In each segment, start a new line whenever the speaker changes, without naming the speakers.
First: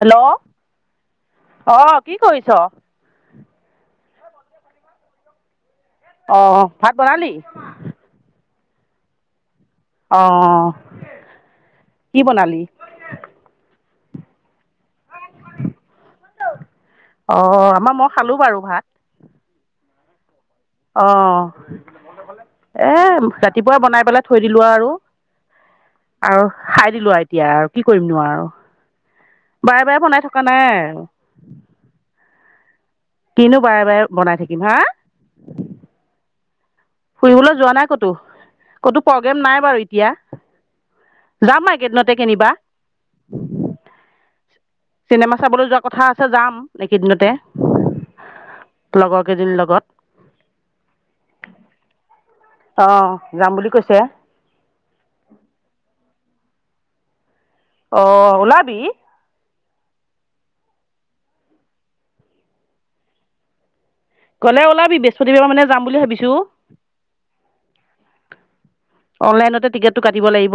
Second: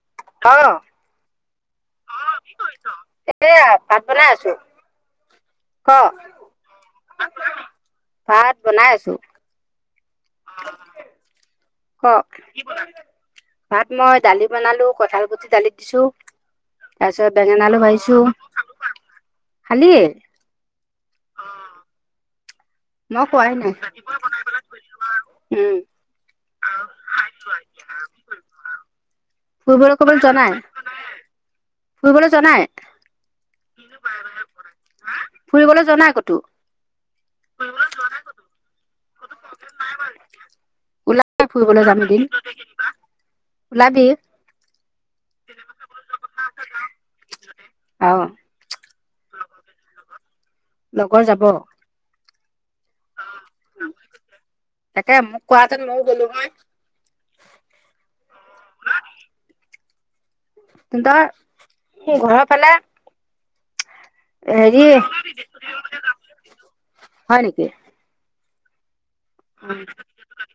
Hello,
অ
অ কি কৰিছ?
এয়া ভাত বনাই আছো। ক
আহ ভাত বনালি?
ভাত বনাই আছো।
অ
ক
কি বনালি?
ভাত মই দালি বনালো কঁঠাল গুটি দালিত দিছো, তাৰ পিছত
অঁ
বেঙেনা আলো
আমাৰ মই
ভাজীছো।
খালোঁ বাৰু
খালীয়ে?
আহ। এ
মই খোৱাই নাই
ৰাতিপুৱা বনাই পেলাই থৈ দিলো আৰু।
উম
আৰু খাই দিলো আ এতিয়া কি কৰিমনো আৰু। বাৰে
ফুৰিবলৈ
বাৰে
কবলৈ
বনাই
যোৱা
থকা নাই ।
ফুৰিবলৈ যোৱা নাই
কিনো বাৰে বাৰে বনাই থাকিম। হা?
ফুৰিবলৈ যোৱা নাই ক'তো
ফুৰিবলৈ যোৱা নাই ক'তো, ক'তো প্ৰগ্ৰেম নাই বাৰু এতিয়া।
ওলাই
যাম আ এই
ফুৰিবলৈ যাম
ৰ্কেদিনতে
এদিন
কেনিবা।
ওলাবি
চিনেমা চাবলৈ যোৱা কথা আছে যাম এইকেইদিনতে।
অ
লগৰ কেইজনীৰ লগত।
লগৰ যাব?
অ যাম বুলি কৈছে।
তাকে মোক কোৱাহেঁতেন ময়ো গ'লো হয়।
অ' ওলাবি।
কিন্ত ত ঘৰ ফালে
গলে
হেৰি
ওলাবি বৃহস্পতিবাৰ মানে যাম বুলি ভাবিছো।
হয় নেকি
অনলাইনতে টিকেটটো কাটিব লাগিব।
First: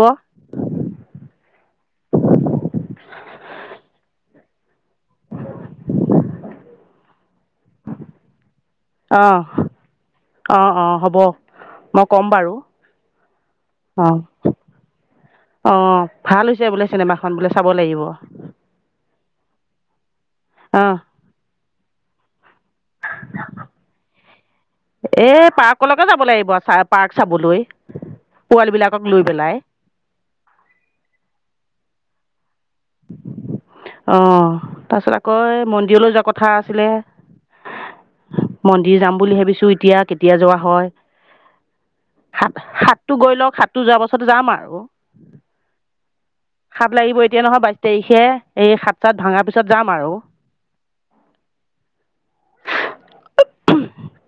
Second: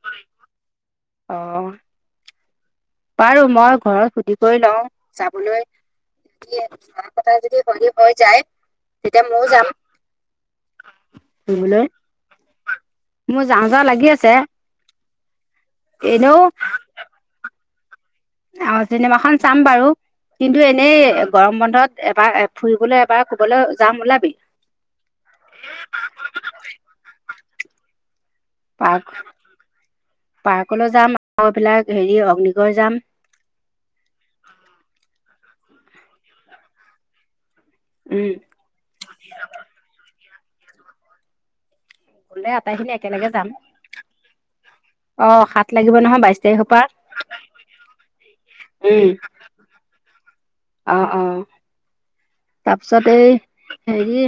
অ
[unintelligible]
বাৰু মই ঘৰত সুধ কৰি লওঁ, যাবলৈ া [inaudible] [unintelligible] য হৰি হৈ যায়, তেতিয়া
অঁ
ময়ও যাম
অঁ অঁ হ'ব
[inaudible]
মই ক'ম বাৰু
মোৰ যাওঁ যাওঁ লাগি
অঁ
আছে
অঁ ভাল হৈছে বোলে, চিনেমাখন বোলে চাব লাগিব
অ [unintelligible] চিনেমাখন চাম বাৰু কিন্তু
অঁ
এনেই গৰম বন্ধত এবাৰ ফুৰিবলৈ এবাৰ কুবলৈ যাম ওলাবি?
এই পাৰ্কলৈকে যাব লাগিব চা পাৰ্ক চাবলৈ পোৱালীবিলাকক
পাৰ্ক
লৈ পেলাই
পাৰ্কলৈ যাম আৰু এইবলাক হেৰি আ অগ্নিক
অঁ তাৰপিছত কয় মন্দিৰলৈ যোৱা কথা আছিলে
উম
মন্দিৰ যাম বুলি ভাবিছো এতিয়া কেত দিয়া যোৱা হয়।
গলে
হাত
আটাইখিনি
হাতটো
একেলগে
গৈ
যাম
লওক, হাতটো যোৱাৰ পাছত যাম আৰু,
অ সাত লাগিব নহয় বাইশ তাৰিখৰ পৰা
হাত লাগিব এতিয়া নহয় বাই সেই সাত চাত ভাঙা পিছত যাম আৰু অঁ
অঁ অঁ, তাৰপিছত এই হেৰি,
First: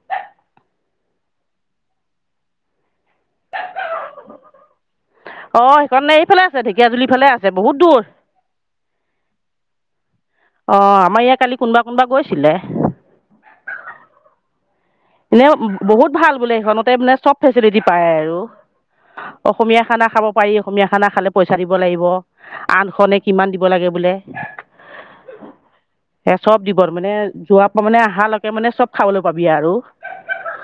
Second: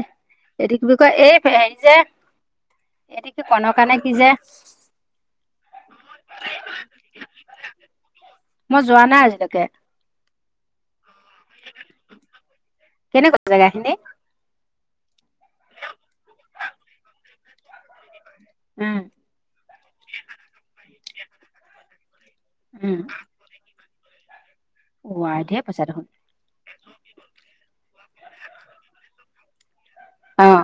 এইটো কি বুলি কয়, এই হেৰি যে এইটো কি কণ কাৰণে কি যে
অ সেইখনে এইফালে আছে ঢেকীয়াাজুলি ফালে আছে বহুত দূৰ
মই যোৱা নাই আজিলৈকে
অঁ আমাৰ ইয়াত কালি কোনোবা কোনবা গৈছিলে!
কেনেকুৱা জেগা খিনি
এনে বহুত ভাল বোলে সেইখনতে মানে চব ফেচিলিটি পায় আৰু!
উম
অসমীয়া, খানা খাব পাৰি অসমীয়া খানা খালে পইচা দিব লাগিব আনখনে কিমান দিব লাগিব। বোলে
ৱাই দিয়ে পইচা দেখোন ।
সেই চব দিব মানে যোৱা মানে অহ লকোনে চব খাবলৈাগিব পাবি আৰু।
অ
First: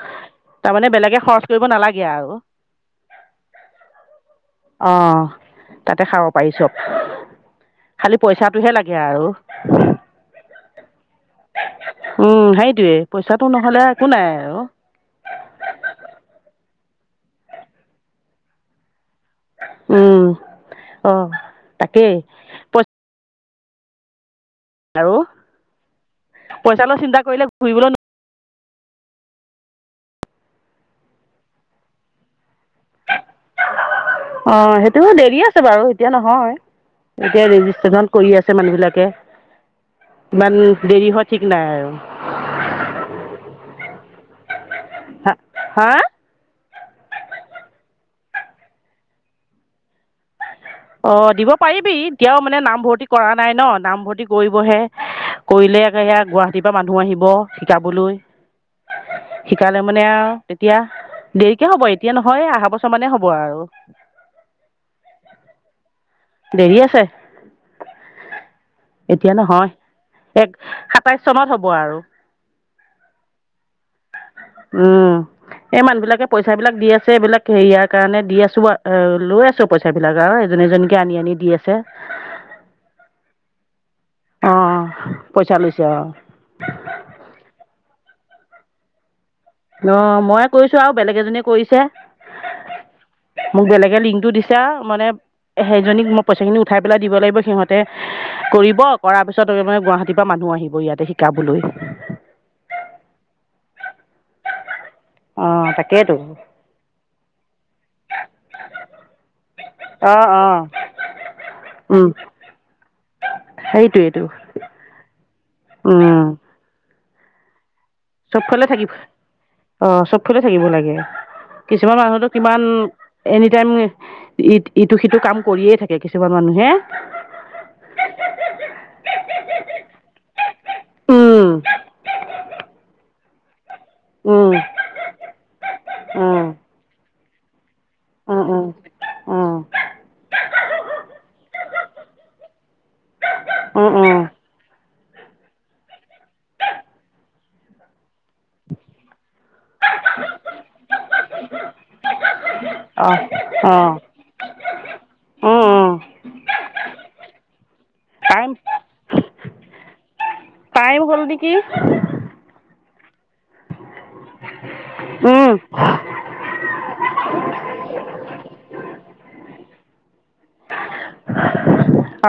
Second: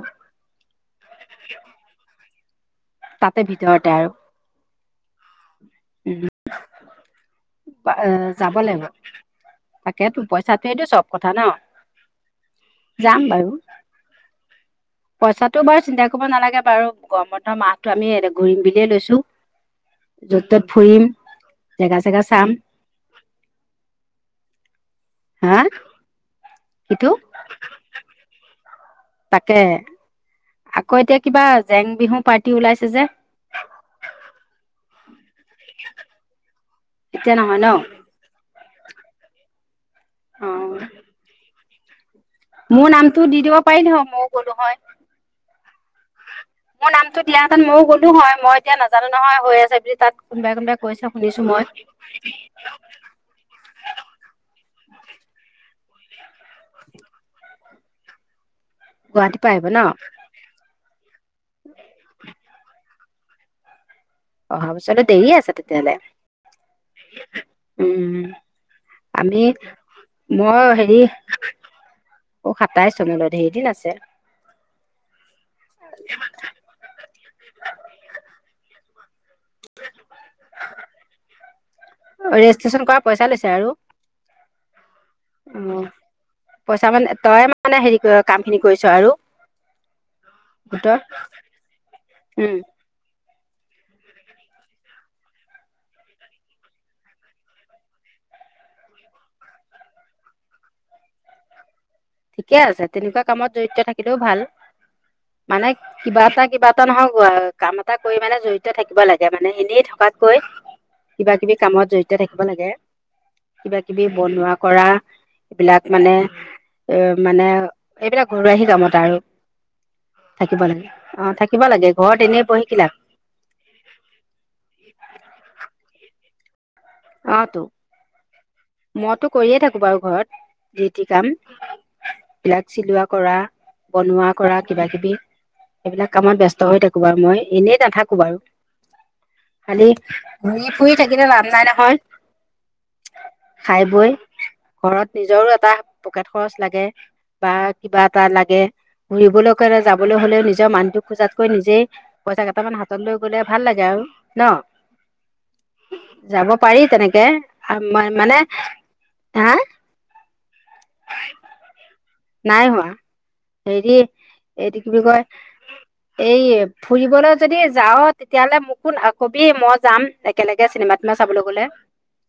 তাৰমানে বেলেগে খৰচ কৰিব নালাগে আৰু।
তাতে ভিতৰতে আৰু?
অঁ! তাতে
উম
খাব পাৰি চব, খালি
যাব
পইচাটোহে লাগে আৰু।
সেইটো চব কথা ন
উম সেইটোৱে
যাম
পইচাটো
বাৰু
নহ'লে একো নাই আৰু
পইচাটো বাৰু চিন্তা কৰিব নালাগে বাৰু গৰমৰ মাহটো আমি ঘূৰিম বুলিয়ে লৈছো।
উম
য'ত ত'ত ফুৰিম জেগা চেগা চাম
আৰু
হা
পইচা লও
সিটো
চিন্তা কৰিলে ঘুৰিবলৈ
তাকে আকৌ এতিয়া কিবা জেং, বিহু পাৰ্টি ওলাইছে যে
অ সেইটো দেৰি আছে বাৰু এতিয়া নহয়। এতিয়া
নহয় ন
ৰেজিষ্ট্ৰেচন, কৰি আছে মানুহ বিলাক কে
অ
ইমান দেৰি হোৱা ঠিক নাই আৰু উ
মোৰ নামতো দি দিব পাৰিলে মইও গলো হয়।
হ হা
মোৰ নামটো দিয়া হাতত ময়ো গলো হয় মই এতিয়া নাজানো নহয় হৈ আছে বুলি তাত কোনোবাই। কোনোবাই কৈছে
অ
শুনিছো
দিব
মই
পাৰিবি এতিয়াও মানে নামভৰ্তি কৰা নাই ন নামভৰ্তি কৰিবহে কৰিলে [inaudible] ৰাতিপুৱা মানুহ আহিব শিকাবলৈ
গুৱাহাটীৰ পৰা আহিব ন
শিকালে মানে আৰু তেতিয়া দেৰিকে হ'ব এতিয়া নহয় আহা বছৰ মানে হ'ব পোৱা আৰু
অহা বছৰ দেৰি আছে তেতিয়াহ'লে
দেৰি আছে
উম
এতিয়া
আমি
নহয় এক
মই হেৰি
সাতাইছ চনত হ'ব আৰু
অ সাতাইশ চনলৈ ধেইদিন আছে
উম এই মানুহ বিলাকে পইচা বিলাক দি আছে এইবিলাক হেৰিয়াৰ কাৰণে দি আছো ব অ লৈ আছো পইচা বিলাক আৰু এজনীজনী
ৰেজিষ্ট্ৰেচন কৰা পইচা লৈছে আৰু
অ পইচা
অ
লৈছে
পইচা মানে তই মানে হেৰি কাম খিনি কৰিছ আৰু
অ মই কৰিছো আৰু
গোটৰ
বেলেগ এজনীয়ে
উম
কৰিছে মোক বেলেগে লিংকটো দিছা মানে সেইজনীক মই পইচা খিনি উঠাই পেলাই দিব লাগিব সিহঁতে কৰিব কৰাৰ পিছত মানে গুৱাহাটীৰ পৰা মানুহ আহিব ইয়াতে শিকাবলৈ
ঠিকে আছে, তেনেকোৱা কামত জৰিত থাকিলেও ভাল।
অ
মানে
তাকেইতো
কিবা এটা, এ কিবা এটা নহয় কাম এটা কৰি মানে জড়িত থাকিব লাগে, মানে এনেই
অ
থকাতকৈ
অ
কিবা- কিবি কামত
উম
জড়িত থাকিব লাগে কিবা- কিবি
সেইটোৱেইটো
বনোৱা কৰা এইবিলাক মানে,
উম
এ', মানে, এইবিলাক ঘৰুৱাহি
চবফালে থাকিব,
কামত আৰু
অ', চবফালে থাকিব লাগে
অ থাকিব লাগে
কিছুমান
ঘৰত
মানুহতো
এনেই
কিমান
বহি কি লাভ
এনি -টাইম ইটো- -সিটো কাম কৰিয়ে থাকে।, কিছুমান মানুহে,
অহ ', তো মইতো কৰিয়ে থাকো বাৰু ঘৰত। যিটি কাম
উম
বিলাক, চিলোৱা কৰা, বনোৱা
উম
কৰা, কিবা-কিবি এইবিলাক কামত
উম
ব্যস্ত হৈ থাকো বাৰু মই এনে, নাথাকো বাৰু
উম উম
খালি ঘূৰি ফুৰি থাকিলে লাভ নাই ন', হয়, খাই
উম উম
বৈ।
উম
ঘৰত নিজৰো এটা পকেট খৰচ লাগে বা কিবা, লাগে ঘুৰিবলৈ গলে যাবলৈ হলেও নিজৰ মানুটোক খোজাতকৈ নিজেই পইচা কেইটামান হাতত লৈ
অঁ
গলে ভাল লাগে,
অঁ
আৰু ন',
উম উম
যাব, পাৰি তেনেকে আ, '- মই মানে,
টাইম
হা',
টাইম হ'ল নেকি?
নাই হোৱা হেৰি, - এইটো কি বুলি কয় এই, '- ফুৰিবলৈ যদি যাও তেতিয়াহ'লে মোকো কবি মই যাম একেলগে চিনেমা- তিনেমা চাবলৈ গ'লে।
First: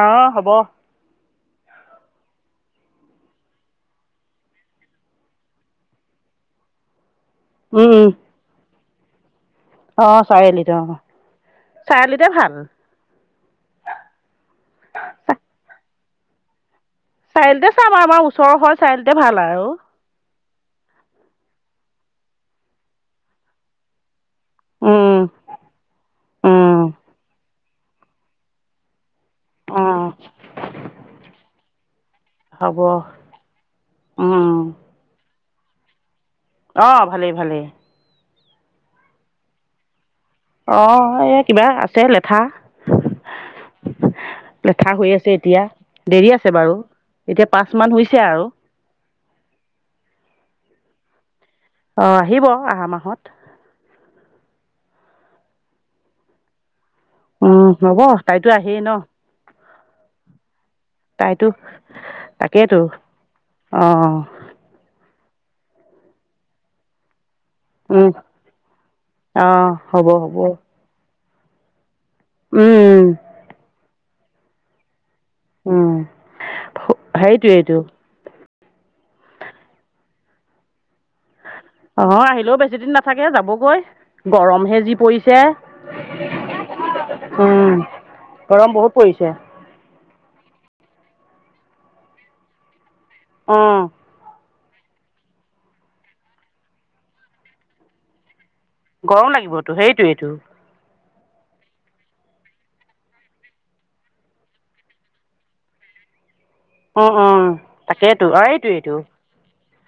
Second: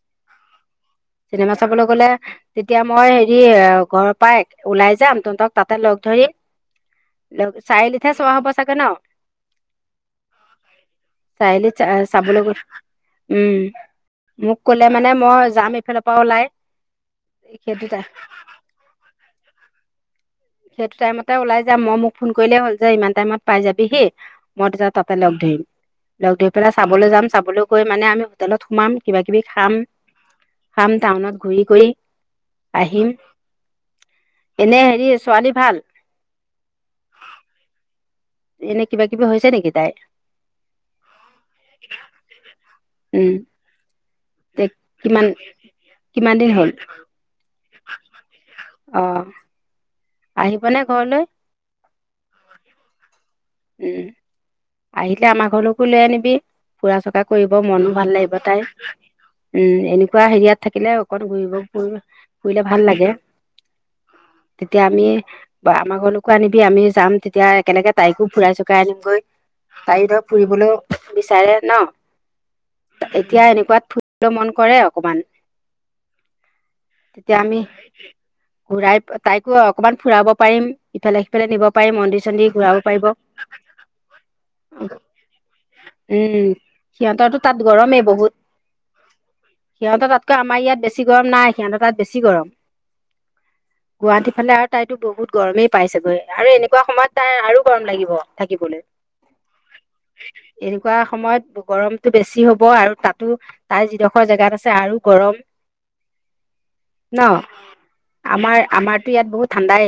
অঁ হ'ব
চিনেমা চাবলৈ গলে, - তেতিয়া মই হেৰি ঘৰৰ পাই, - ওলাই যাম, তহন্তক তাতে লগ ধৰিম। লেওঁ চাৰিয়ালিত হে চুৱা হব চাগে ন-
অ', চাৰিআলিটো অ',
চাৰিআলিত চা-
চাৰিআলিতে
চাবলৈ গ'ল
ভাল।
উম', মোক ক'লে মানে মই যাম এইফালৰ পৰা ওলাই।
চাৰিআলিতে
সেইটো
চাম
টাই
আৰু আমাৰ ওচৰ হল চাৰিআলিতে ভাল আৰু। অহ,
সেইটো টাইমতে ওলাই যাম মই মোক ফোন কৰিলেই হ'ল - যে, ইমান টাইমত পাই যাবিহি, মই তাৰপিছত
উম
তাতে লগ ধৰিম, লগ ধৰি পেলাই
উম
চাবলৈ যাম ।চাবলৈ গৈ, গৈ মানে আমি হোটেলত সোমাম। কিবা-কিবি খাম।
উম
খাম টাউনত ঘূৰি-কৰি
হ'ব
আহিম এনে হেৰি, ছোৱালী ভাল।
অ', ভালেই-ভালেই।
এনে কিবা- কিবি হৈছে নেকি তাইৰ?
অ এই কিবা আছে লেঠা
উম তে
লেঠা হৈ
কিমান
আছে এতিয়া দেৰি
কিমান
আছে
দিন হ'ল
বাৰু এতিয়া পাঁচ মান হৈছে আৰু
আহিব নে ঘৰলৈ
অ আহিব আহা মাহত
উম আহিলে আমাৰ ঘৰকো লৈ আনিবি ফুৰা চকা কৰিব
উম
মনো
হ'ব
ভাল লাগিব
তাইতো
তাই
আহেই ন
উম এনেকুৱা হেৰিয়াত থাকিলে অকণ
তাইতো
ঘূৰিব ফু ফুৰিলে ভাল
তাকেইতো
লাগে
অঁ
তেতিয়া আমি বা আমাৰ ঘৰলৈকো আনিবি আমি যাম এতিয়া কেনেকে তাইকো ফুৰাই চকাই আনিমগৈ
অঁ
চাৰি
হ'ব
ধৰক
হ'ব
ফুৰিবলৈও বিচাৰে ন
উম
এতিয়া এনেকুৱাত ল মন কৰে অকমান
উম
তেতিয়া আমি
সেইটোইটো
ঘূৰাই তাইকো অকমান ফুৰাব পাৰিম ইফালে পেলে নিব পাৰি
অঁ
মন্দিৰ চন্দিৰ
আহিলেও
ঘূৰাব
বেছিদিন
পাৰিব
নাথাকে যাবগৈ গৰমহে যি পৰিছে
উম সিহঁতৰতো তাত
উম
গৰমেই বহুত
গৰম বহুত পৰিছে ।
সিহঁতৰ তাতকৈ আমাৰ ইয়াত বেছি গৰম নাই সিহঁতৰ তাত বেছি গৰম
অঁ
গুৱাহাটী ফালে আৰু তাইতো বহুত গৰমেই পাইছেগৈ আৰু এনেকুৱা সময়ত তাই আৰু গৰম লাগিব থাকিবলৈ
গৰম লাগিবতটো সেইটোৱেইটো ।
এনেকুৱা সময়ত গৰমতটো বেছি হ'ব আৰু তাতো তাৰ যিডোখৰ জেগাত আছে আৰু গৰম
উ
ন
উ তাকেইো আৰু
আমাৰ
এইটোইটো
আমাৰতো ইয়াত বহুত ঠাণ্ডাই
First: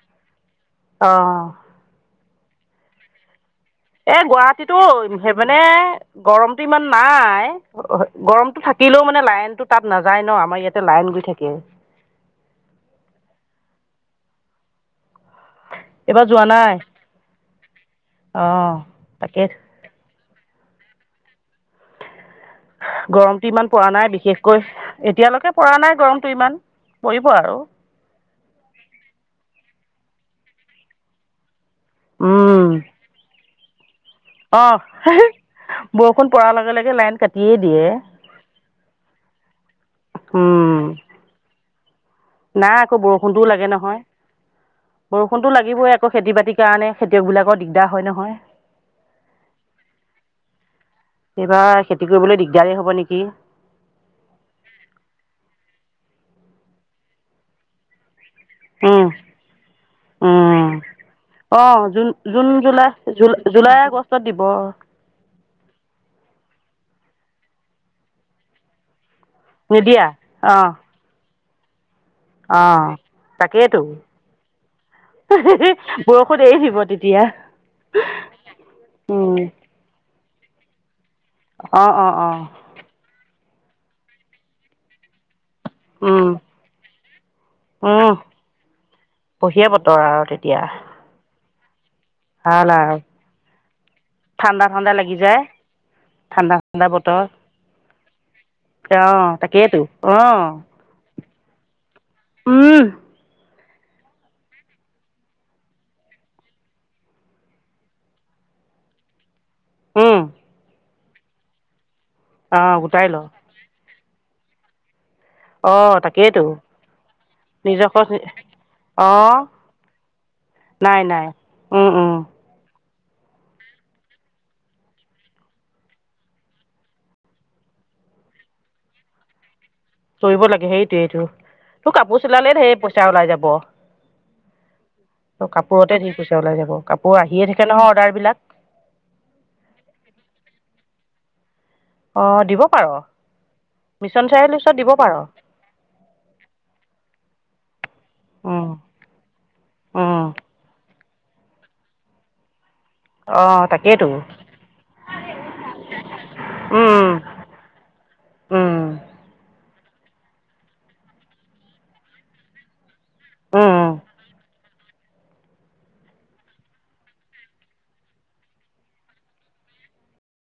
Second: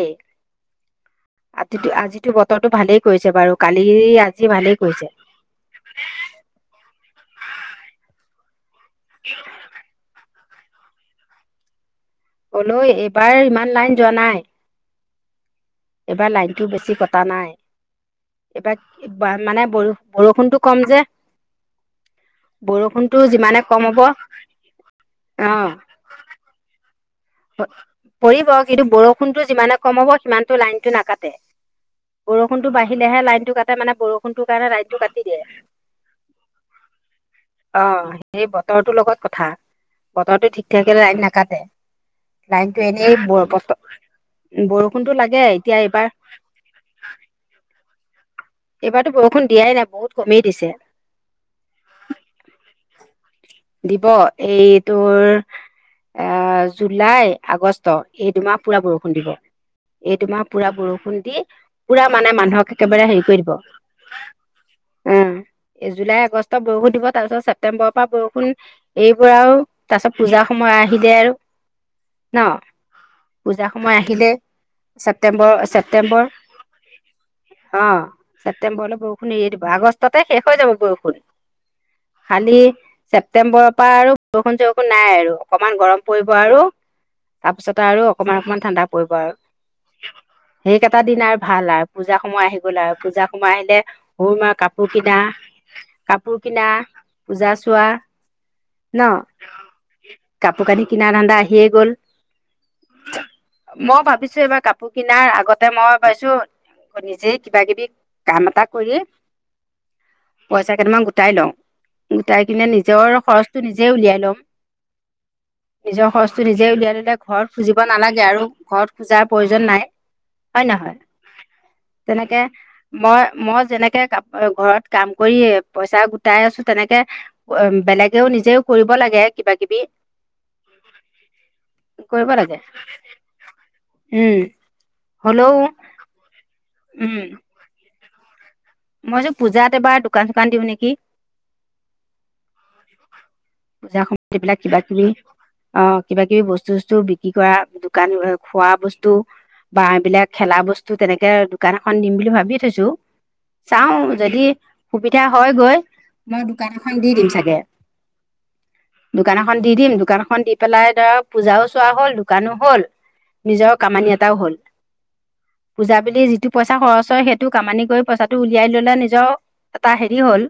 অহ
আজিতো আজিতো বতৰটো ভালেই । কৰিছে বাৰু কালি
এ
আজি ভালেই
গুৱাহাটীতো
কৰিছে
সেই মানে গৰমতটো ইমান নাই গৰম কাটিলেও মানে লাইনটো তাত নাযায় ন । আমাৰ ইয়াতে লাইন গৈ থাকে
হলো এইবাৰ ইমান লাইন যোৱা নাই । এইবাৰ
যোৱা
লাইনটো
নাই
বেছি কটা নাই
অঁ
এইবাক
তাকে
মানে বাৰু বৰষুণটো কম যে বৰষুণটো
গৰমটো
যিমানে
ইমান
কম
পৰা
হ'ব
নাই
অ
বিশেষকৈ এতিয়ালৈকে পৰা নাই গৰমটো ইমান পৰিব আৰু
পৰিব কিন্তু বৰষুণতো যিমানে কমাব সিমানটো লাইনটো নাকাটে বৰষুণটো বাঢ়িলেহে লাইনটো কাটে মানে বৰষুণ ।
আহ হি বৰষুণ পৰাৰ লগে লগে লাইন কাটিয়ে দিয়ে
বতৰ তোৰ লগত কথা বতৰটো ঠিক
উম
থাকিলে লাইন নেকাটে
নাই আকৌ বৰষুণটোও লাগে নহয়
বৰষুণটো লাগে
বৰষুণতো
এতিয়া
লাগিবই
এইবাৰ
আকৌ খেতি বাতিৰ কাৰণে খেতিয়ক বিলাকৰ দিগদাৰ হয় ন হয়
এইবাৰতো বৰষুণ দিয়াই নাই বহুত কমেই দিছে
এইবাৰ খেতি কৰিবলৈ দিগদাৰেই হ'ব নেকি
দিব এইটোৰ এ জুলাই আগষ্ট এই দুমাহ পুৰা
উম
বৰষুণ দিব এই দুমাহ পুৰা
উম
বৰষুণ দি
অ
পুৰা
জুন
মানে
জুন
মানুহক
জুলাই
একেবাৰে হেৰি
জু
কৰি দিব
জুলাই আগষ্টত দিব
আগষ্টত বৰষুণ দিব তাৰপিছত ছেপ্তেম্বৰৰ পৰা বৰষুণ । এইবোৰও তাৰ
নিদিয়া
পিছত পূজাৰ
অ
সময় আহি দে আৰু ন
অ
পূজাৰ
তাকেইতো
সময় আহিলে
উহ
ছেপ্তেম্বৰ
উহ
ছেপ্তেম্বৰ
বৰষুণ এৰি আহিব তেতিয়া
ছেপ্টেম্বৰলৈ বৰষুণ এৰিয়ে দিব আগষ্ট তাতে শেষ হৈ যাব বৰষুণ
আহ অ অ
ছেপ্টেম্বৰৰ পৰা আৰু বৰষুণ চৰষুণ নাই আৰু অকমান গৰম পৰিব
উম
আৰু তাৰপিছতে আৰু
উম
অকমান অকমান ঠাণ্ডা পৰিব আৰু
বঢ়িয়া বতৰ আৰু তেতিয়া
সেইকেইটা দিন আ ভাল আৰ পূজা সময় আহি গ'ল আৰু পূজা সোমাই দে অ মা
ঠাণ্ডা
কাপোৰ
ঠাণ্ডা লাগি
কিনা
যায়
কাপোৰ
ঠাণ্ডা
কিনা
ঠাণ্ডা বতৰ
পূজা চোৱা
অ
ন
তাকেইতো অ
কাপোৰ কানি কিনা ধান্দা আহি আহিয়েই গ'ল
উম
মই ভাবিছো এইবাৰ কাপোৰ কিনাৰ আগতে মই ভাবিছো নিজেই কিবা কিবি কাম এটা কৰি
উম
পইচা কেইটামান গোট গোটাই লঁও গোটাই
অ
কিনে
গোটাই ল
নিজৰ খৰচটো নিজে নিজ উলিয়ালম
অ
নিজৰ
তাকেইতো
খৰচটো নিজে উলিয়াই দিলে ঘৰত খুজিব
নিজৰ খৰচ
নালাগে আৰু ঘৰত
অ
খোজাৰ প্ৰয়োজন নাই হয় নহয়
নাই নাই উম উম
তেনেকে মই মই যেনেকে কা ঘৰত কাম কৰি পইচা গোটাই আছো তেনেকে বেলেগেও নিজেও কৰিব লাগে কিবা কিবি
কৰিব লাগে সেইটোয়েতোৰ কাপোৰ
কৰিব লাগে
চিলালেই ঢেৰি পইচা ওলাই যাব
উম
তোৰ
হলেও
কাপোৰতে ধেৰ পইছা ওলাই যাব কাপোৰ
উম
আহিয়ে থাকে ন অৰ্ডাৰ বিলাক
মই যে পূজাত এবাৰ দোকান চোকান দিওঁ নেকি
অঁ দিব পাৰ
পূজাৰ
মিছন
সময়ত এইবিলাক
চাৰিআলিৰ ওচৰত
কিবা
দিব
কিবি
পাৰ
অহ কিবা কিবি বস্তু বস্তু বিক্ৰী কৰা দোকান খোৱা বস্তু বা এইবিলাক খেলা বস্তু তেনেকে দোকান এখন দিম বুলি ভাবিয়ে থৈছো
অঁ
চাওঁ
তাকেইতো
যদি সুবিধা হয় গৈ মই দোকান
উম,
এখন দি দিম চাগে
উম,
দোকান এখন দি দিম দোকানখন দি পেলাই ধৰক পূজাও চোৱা হ'ল দোকানো হ'ল নিজৰ
উম।
কামানি এটাও হল পূজা বুলি যিটো পইচা খৰচ হয় সেইটো কামানি কৰি পইচাটো টো উলিয়াই ললে নিজৰ, এটা হেৰি হ'ল।